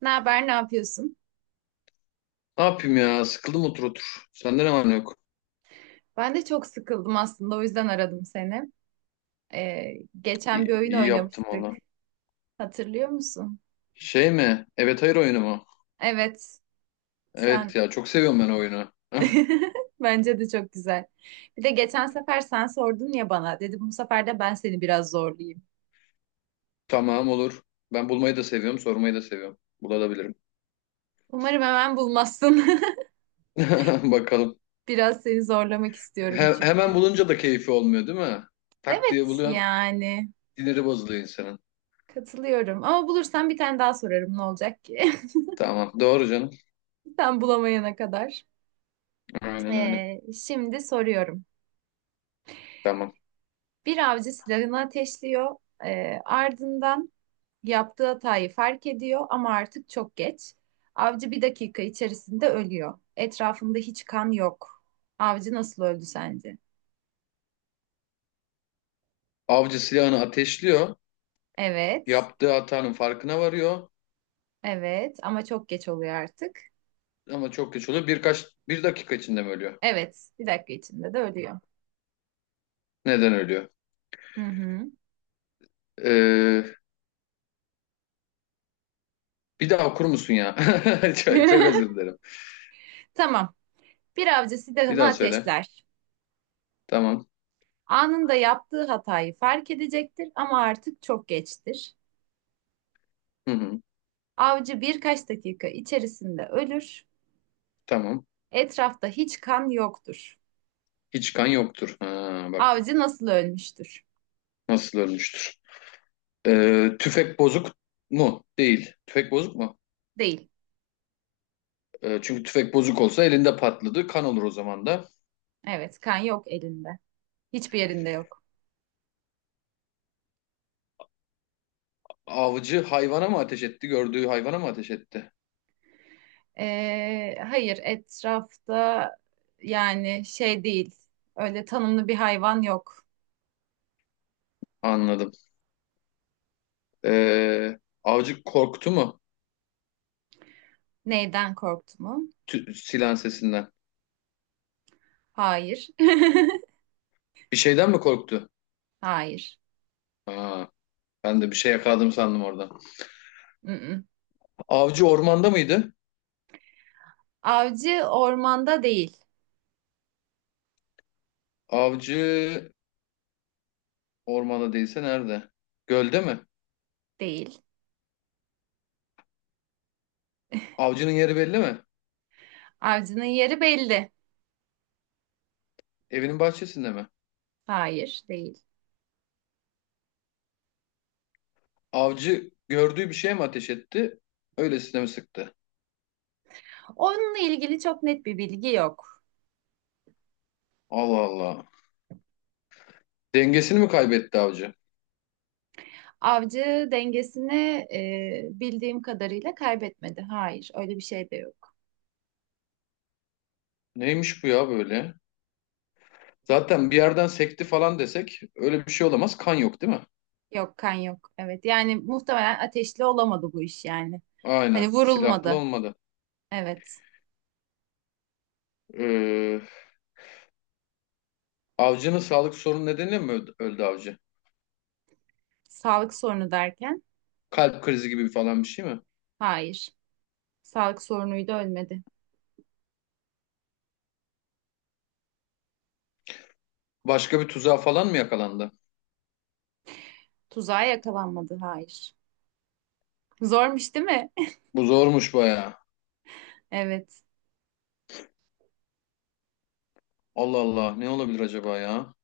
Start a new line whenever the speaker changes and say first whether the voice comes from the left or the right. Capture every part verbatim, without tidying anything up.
right: Ne haber, ne yapıyorsun?
left: Ne yapayım ya? Sıkıldım otur otur. Sende ne var ne yok?
right: Ben de çok sıkıldım aslında, o yüzden aradım seni. Ee, geçen
left: İyi,
right: bir oyun
left: iyi yaptım
right: oynamıştık.
left: valla.
right: Hatırlıyor musun?
left: Şey mi? Evet hayır oyunu mu?
right: Evet,
left: Evet
right: sen.
left: ya çok seviyorum ben o oyunu.
right: Bence de çok güzel. Bir de geçen sefer sen sordun ya bana. Dedim bu sefer de ben seni biraz zorlayayım.
left: Tamam olur. Ben bulmayı da seviyorum, sormayı da seviyorum. Bulabilirim.
right: Umarım hemen bulmazsın.
left: Bakalım.
right: Biraz seni zorlamak istiyorum
left: He- hemen
right: çünkü.
left: bulunca da keyfi olmuyor değil mi? Tak diye
right: Evet,
left: buluyorsun.
right: yani
left: Dinleri bozuluyor insanın.
right: katılıyorum. Ama bulursam bir tane daha sorarım ne olacak ki?
left: Tamam. Doğru canım.
right: Sen bulamayana kadar.
left: Aynen öyle.
right: Ee, şimdi soruyorum.
left: Tamam.
right: Bir avcı silahını ateşliyor. Ee, ardından yaptığı hatayı fark ediyor ama artık çok geç. Avcı bir dakika içerisinde ölüyor. Etrafında hiç kan yok. Avcı nasıl öldü sence?
left: Avcı silahını ateşliyor.
right: Evet,
left: Yaptığı hatanın farkına varıyor.
right: evet ama çok geç oluyor artık.
left: Ama çok geç oluyor. Birkaç, bir dakika içinde mi ölüyor?
right: Evet, bir dakika içinde de ölüyor.
left: Neden ölüyor?
right: Hı hı.
left: Ee, Bir daha okur musun ya? Çok, çok özür dilerim.
right: Tamam. Bir avcı
left: Bir
right: silahını
left: daha söyle.
right: ateşler.
left: Tamam.
right: Anında yaptığı hatayı fark edecektir ama artık çok geçtir.
left: Hı hı.
right: Avcı birkaç dakika içerisinde ölür.
left: Tamam.
right: Etrafta hiç kan yoktur.
left: Hiç kan yoktur. Ha, bak
right: Avcı nasıl ölmüştür?
left: nasıl ölmüştür. Ee, tüfek bozuk mu? Değil. Tüfek bozuk mu?
right: Değil.
left: Ee, çünkü tüfek bozuk olsa elinde patladı. Kan olur o zaman da.
right: Evet, kan yok elinde. Hiçbir yerinde yok.
left: Avcı hayvana mı ateş etti? Gördüğü hayvana mı ateş etti?
right: Ee, hayır, etrafta yani şey değil. Öyle tanımlı bir hayvan yok.
left: Anladım. Ee, avcı korktu mu?
right: Neyden korktu mu?
left: Tü- silah sesinden.
right: Hayır.
left: Bir şeyden mi korktu?
right: Hayır.
left: Ha, ben de bir şey yakaladım sandım orada.
right: Mm-mm.
left: Avcı ormanda mıydı?
right: Avcı ormanda değil.
left: Avcı ormanda değilse nerede? Gölde mi?
right: Değil.
left: Avcının yeri belli mi?
right: Avcının yeri belli.
left: Evinin bahçesinde mi?
right: Hayır, değil.
left: Avcı gördüğü bir şeye mi ateş etti? Öylesine mi sıktı?
right: Onunla ilgili çok net bir bilgi yok.
left: Allah Allah. Dengesini mi kaybetti avcı?
right: Avcı dengesini e, bildiğim kadarıyla kaybetmedi. Hayır, öyle bir şey de yok.
left: Neymiş bu ya böyle? Zaten bir yerden sekti falan desek öyle bir şey olamaz. Kan yok değil mi?
right: Yok, kan yok. Evet, yani muhtemelen ateşli olamadı bu iş yani. Hani
left: Aynen. Silahlı
right: vurulmadı.
left: olmadı.
right: Evet.
left: Ee, Avcının sağlık sorunu nedeniyle mi öldü, öldü avcı?
right: Sağlık sorunu derken
left: Kalp krizi gibi falan bir şey mi?
right: hayır. Sağlık sorunuyla ölmedi.
left: Başka bir tuzağa falan mı yakalandı?
right: Tuzağa yakalanmadı. Hayır. Zormuş değil mi?
left: Bu zormuş bayağı.
right: Evet.
left: Allah Allah ne olabilir acaba ya?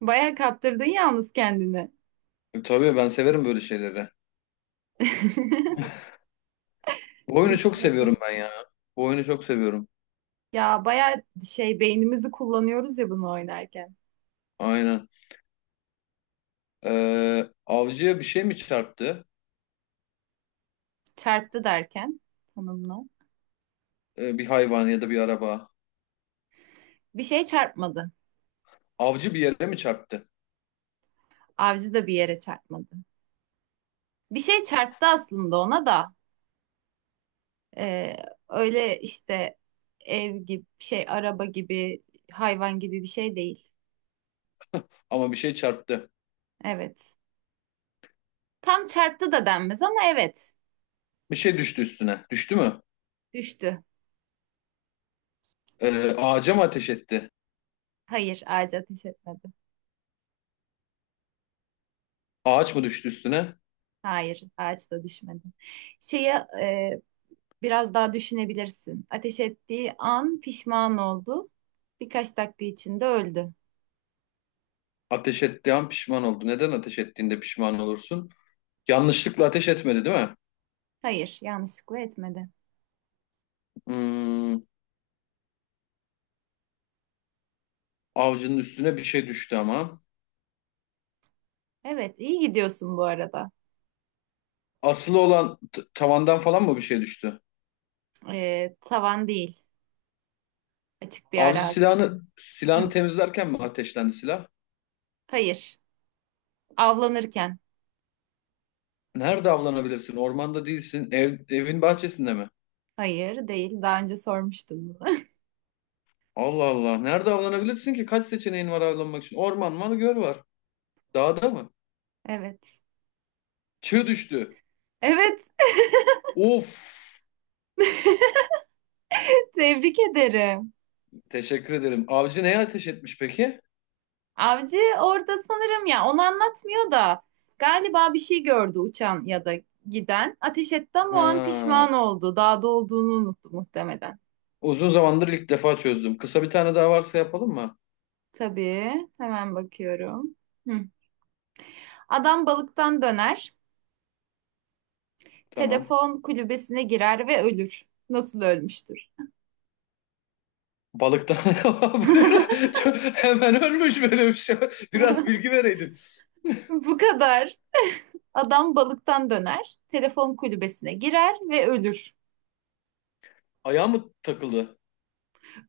right: Bayağı kaptırdın yalnız kendini.
left: Tabii ben severim böyle şeyleri. Bu oyunu çok
right: Düşün
left: seviyorum
right: bakalım.
left: ben ya. Bu oyunu çok seviyorum.
right: Ya bayağı şey beynimizi kullanıyoruz ya bunu oynarken.
left: Aynen. Ee, avcıya bir şey mi çarptı?
right: Çarptı derken tanımla.
left: Ee, bir hayvan ya da bir araba.
right: Bir şey çarpmadı.
left: Avcı bir yere mi çarptı?
right: Avcı da bir yere çarpmadı. Bir şey çarptı aslında ona da. Ee, öyle işte ev gibi şey, araba gibi, hayvan gibi bir şey değil.
left: Ama bir şey çarptı.
right: Evet. Tam çarptı da denmez ama evet.
left: Bir şey düştü üstüne. Düştü mü?
right: Düştü.
left: Ee, ağaca mı ateş etti?
right: Hayır, ağaca ateş etmedi.
left: Ağaç mı düştü üstüne?
right: Hayır, ağaç da düşmedi. Şeyi e, biraz daha düşünebilirsin. Ateş ettiği an pişman oldu. Birkaç dakika içinde öldü.
left: Ateş ettiği an pişman oldu. Neden ateş ettiğinde pişman olursun? Yanlışlıkla ateş etmedi değil mi?
right: Hayır, yanlışlıkla etmedi.
left: Hmm, Avcının üstüne bir şey düştü ama.
right: Evet, iyi gidiyorsun bu arada.
left: Asılı olan t- tavandan falan mı bir şey düştü?
right: Ee, tavan değil. Açık bir
left: Avcı
right: arazi.
left: silahını silahını
right: Hı.
left: temizlerken mi ateşlendi silah?
right: Hayır. Avlanırken.
left: Nerede avlanabilirsin? Ormanda değilsin. Ev, evin bahçesinde mi?
right: Hayır değil. Daha önce sormuştun bunu.
left: Allah Allah. Nerede avlanabilirsin ki? Kaç seçeneğin var avlanmak için? Orman mı? Göl var. Dağda mı?
right: Evet.
left: Çığ düştü.
right: Evet.
left: Of.
right: Tebrik ederim.
left: Teşekkür ederim. Avcı neye ateş etmiş peki?
right: Avcı orada sanırım ya onu anlatmıyor da galiba bir şey gördü uçan ya da giden. Ateş etti ama o an
left: Ha.
right: pişman oldu. Dağda olduğunu unuttu muhtemelen.
left: Uzun zamandır ilk defa çözdüm. Kısa bir tane daha varsa yapalım mı?
right: Tabii. Hemen bakıyorum. Hı. Adam balıktan döner.
left: Tamam.
right: Telefon kulübesine girer ve ölür. Nasıl ölmüştür?
left: Balıktan. Bu ne lan? Çok- Hemen ölmüş böyle bir şey. Biraz bilgi vereydin.
right: Bu kadar. Adam balıktan döner, telefon kulübesine girer ve ölür.
left: Ayağı mı takıldı?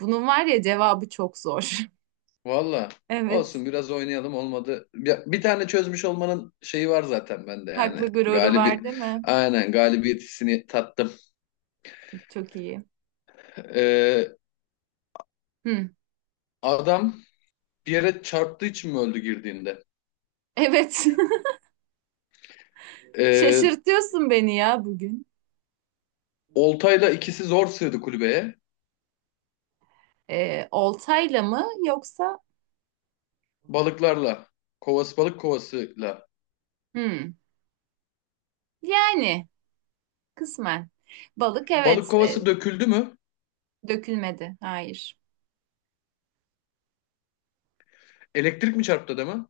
right: Bunun var ya cevabı çok zor.
left: Valla
right: Evet,
left: olsun biraz oynayalım olmadı. Bir, bir tane çözmüş olmanın şeyi var zaten bende yani.
right: haklı gururu
left: Galibi
right: var değil mi?
left: aynen galibiyet hissini tattım.
right: Çok iyi.
left: Ee,
right: Hı.
left: Adam bir yere çarptığı için mi öldü girdiğinde?
right: Evet,
left: Ee,
right: şaşırtıyorsun beni ya bugün.
left: Oltayla ikisi zor sığdı kulübeye.
right: Ee, oltayla mı yoksa?
left: Balıklarla. Kovası balık kovasıyla.
right: Hı. Yani kısmen. Balık
left: Balık
right: evet
left: kovası
right: e,
left: döküldü mü?
right: dökülmedi. Hayır,
left: Elektrik mi çarptı adamı?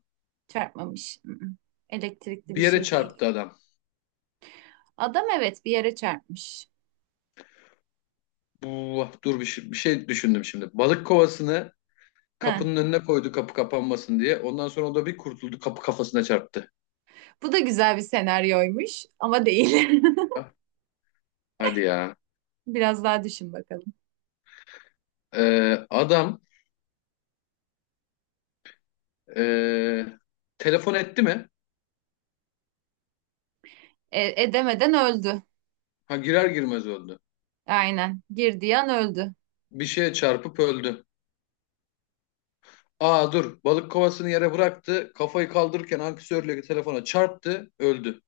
right: çarpmamış. Elektrikli
left: Bir
right: bir
left: yere
right: şey değil.
left: çarptı adam.
right: Adam evet bir yere çarpmış.
left: Bu, dur bir şey, bir şey düşündüm şimdi. Balık kovasını
right: Heh.
left: kapının önüne koydu kapı kapanmasın diye. Ondan sonra o da bir kurtuldu kapı kafasına çarptı.
right: Bu da güzel bir senaryoymuş ama değil.
left: Ha, hadi ya.
right: Biraz daha düşün bakalım.
left: Ee, adam ee, telefon etti mi?
right: E, edemeden öldü.
left: Ha, girer girmez öldü.
right: Aynen. Girdiği an öldü.
left: Bir şeye çarpıp öldü. Aa dur balık kovasını yere bıraktı. Kafayı kaldırırken ankesörle telefona çarptı öldü.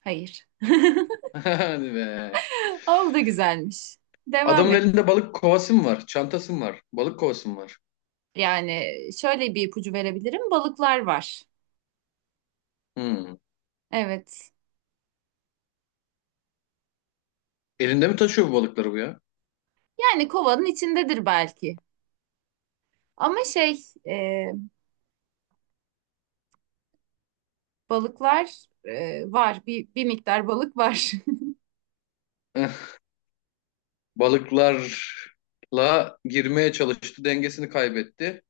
right: Hayır.
left: Hadi be.
right: O da güzelmiş. Devam
left: Adamın
right: et.
left: elinde balık kovası mı var? Çantası mı var? Balık kovası mı var?
right: Yani şöyle bir ipucu verebilirim. Balıklar var.
left: Hmm.
right: Evet.
left: Elinde mi taşıyor bu balıkları bu ya?
right: Yani kovanın içindedir belki. Ama şey, e, balıklar e, var. Bir, bir miktar balık var.
left: Balıklarla girmeye çalıştı, dengesini kaybetti.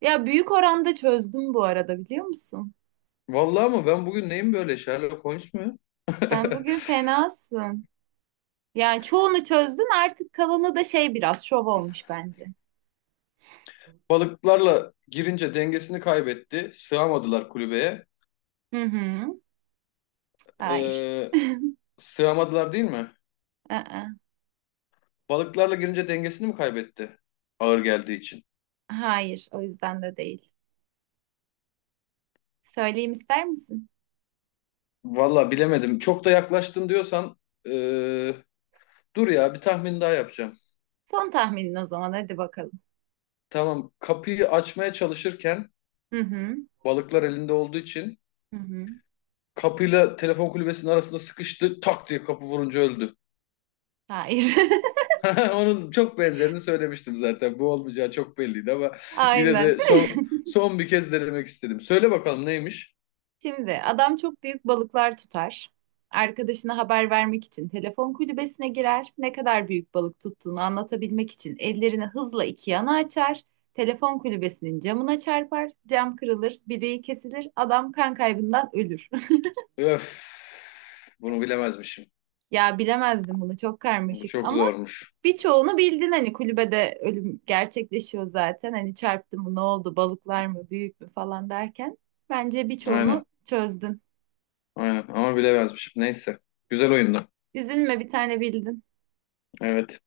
right: Ya büyük oranda çözdüm bu arada biliyor musun?
left: Vallahi ama ben bugün neyim böyle Sherlock Holmes mu?
right: Sen bugün fenasın. Yani çoğunu çözdün artık kalanı da şey biraz şov olmuş bence.
left: Balıklarla girince dengesini kaybetti. Sığamadılar kulübeye.
right: Hı hı. Hayır.
left: Ee, Sığamadılar değil mi?
right: Aa,
left: Balıklarla girince dengesini mi kaybetti? Ağır geldiği için.
right: hayır, o yüzden de değil. Söyleyeyim ister misin?
left: Vallahi bilemedim. Çok da yaklaştın diyorsan ee, dur ya bir tahmin daha yapacağım.
right: Son tahminin o zaman hadi bakalım.
left: Tamam kapıyı açmaya çalışırken
right: Hı hı.
left: balıklar elinde olduğu için
right: Hı hı.
left: kapıyla telefon kulübesinin arasında sıkıştı. Tak diye kapı vurunca öldü.
right: Hayır.
left: Onun çok benzerini söylemiştim zaten. Bu olmayacağı çok belliydi ama yine
right: Aynen.
left: de son son bir kez denemek istedim. Söyle bakalım neymiş?
right: Şimdi adam çok büyük balıklar tutar. Arkadaşına haber vermek için telefon kulübesine girer. Ne kadar büyük balık tuttuğunu anlatabilmek için ellerini hızla iki yana açar. Telefon kulübesinin camına çarpar. Cam kırılır, bileği kesilir. Adam kan kaybından ölür.
left: Öf. Bunu bilemezmişim.
right: Ya bilemezdim bunu çok
left: Bu
right: karmaşık
left: çok
right: ama
left: zormuş.
right: birçoğunu bildin hani kulübede ölüm gerçekleşiyor zaten. Hani çarptı mı ne oldu balıklar mı büyük mü falan derken. Bence
left: Aynen.
right: birçoğunu çözdün.
left: Aynen ama bilemezmişim. Neyse. Güzel oyundu.
right: Üzülme bir tane bildin.
left: Evet.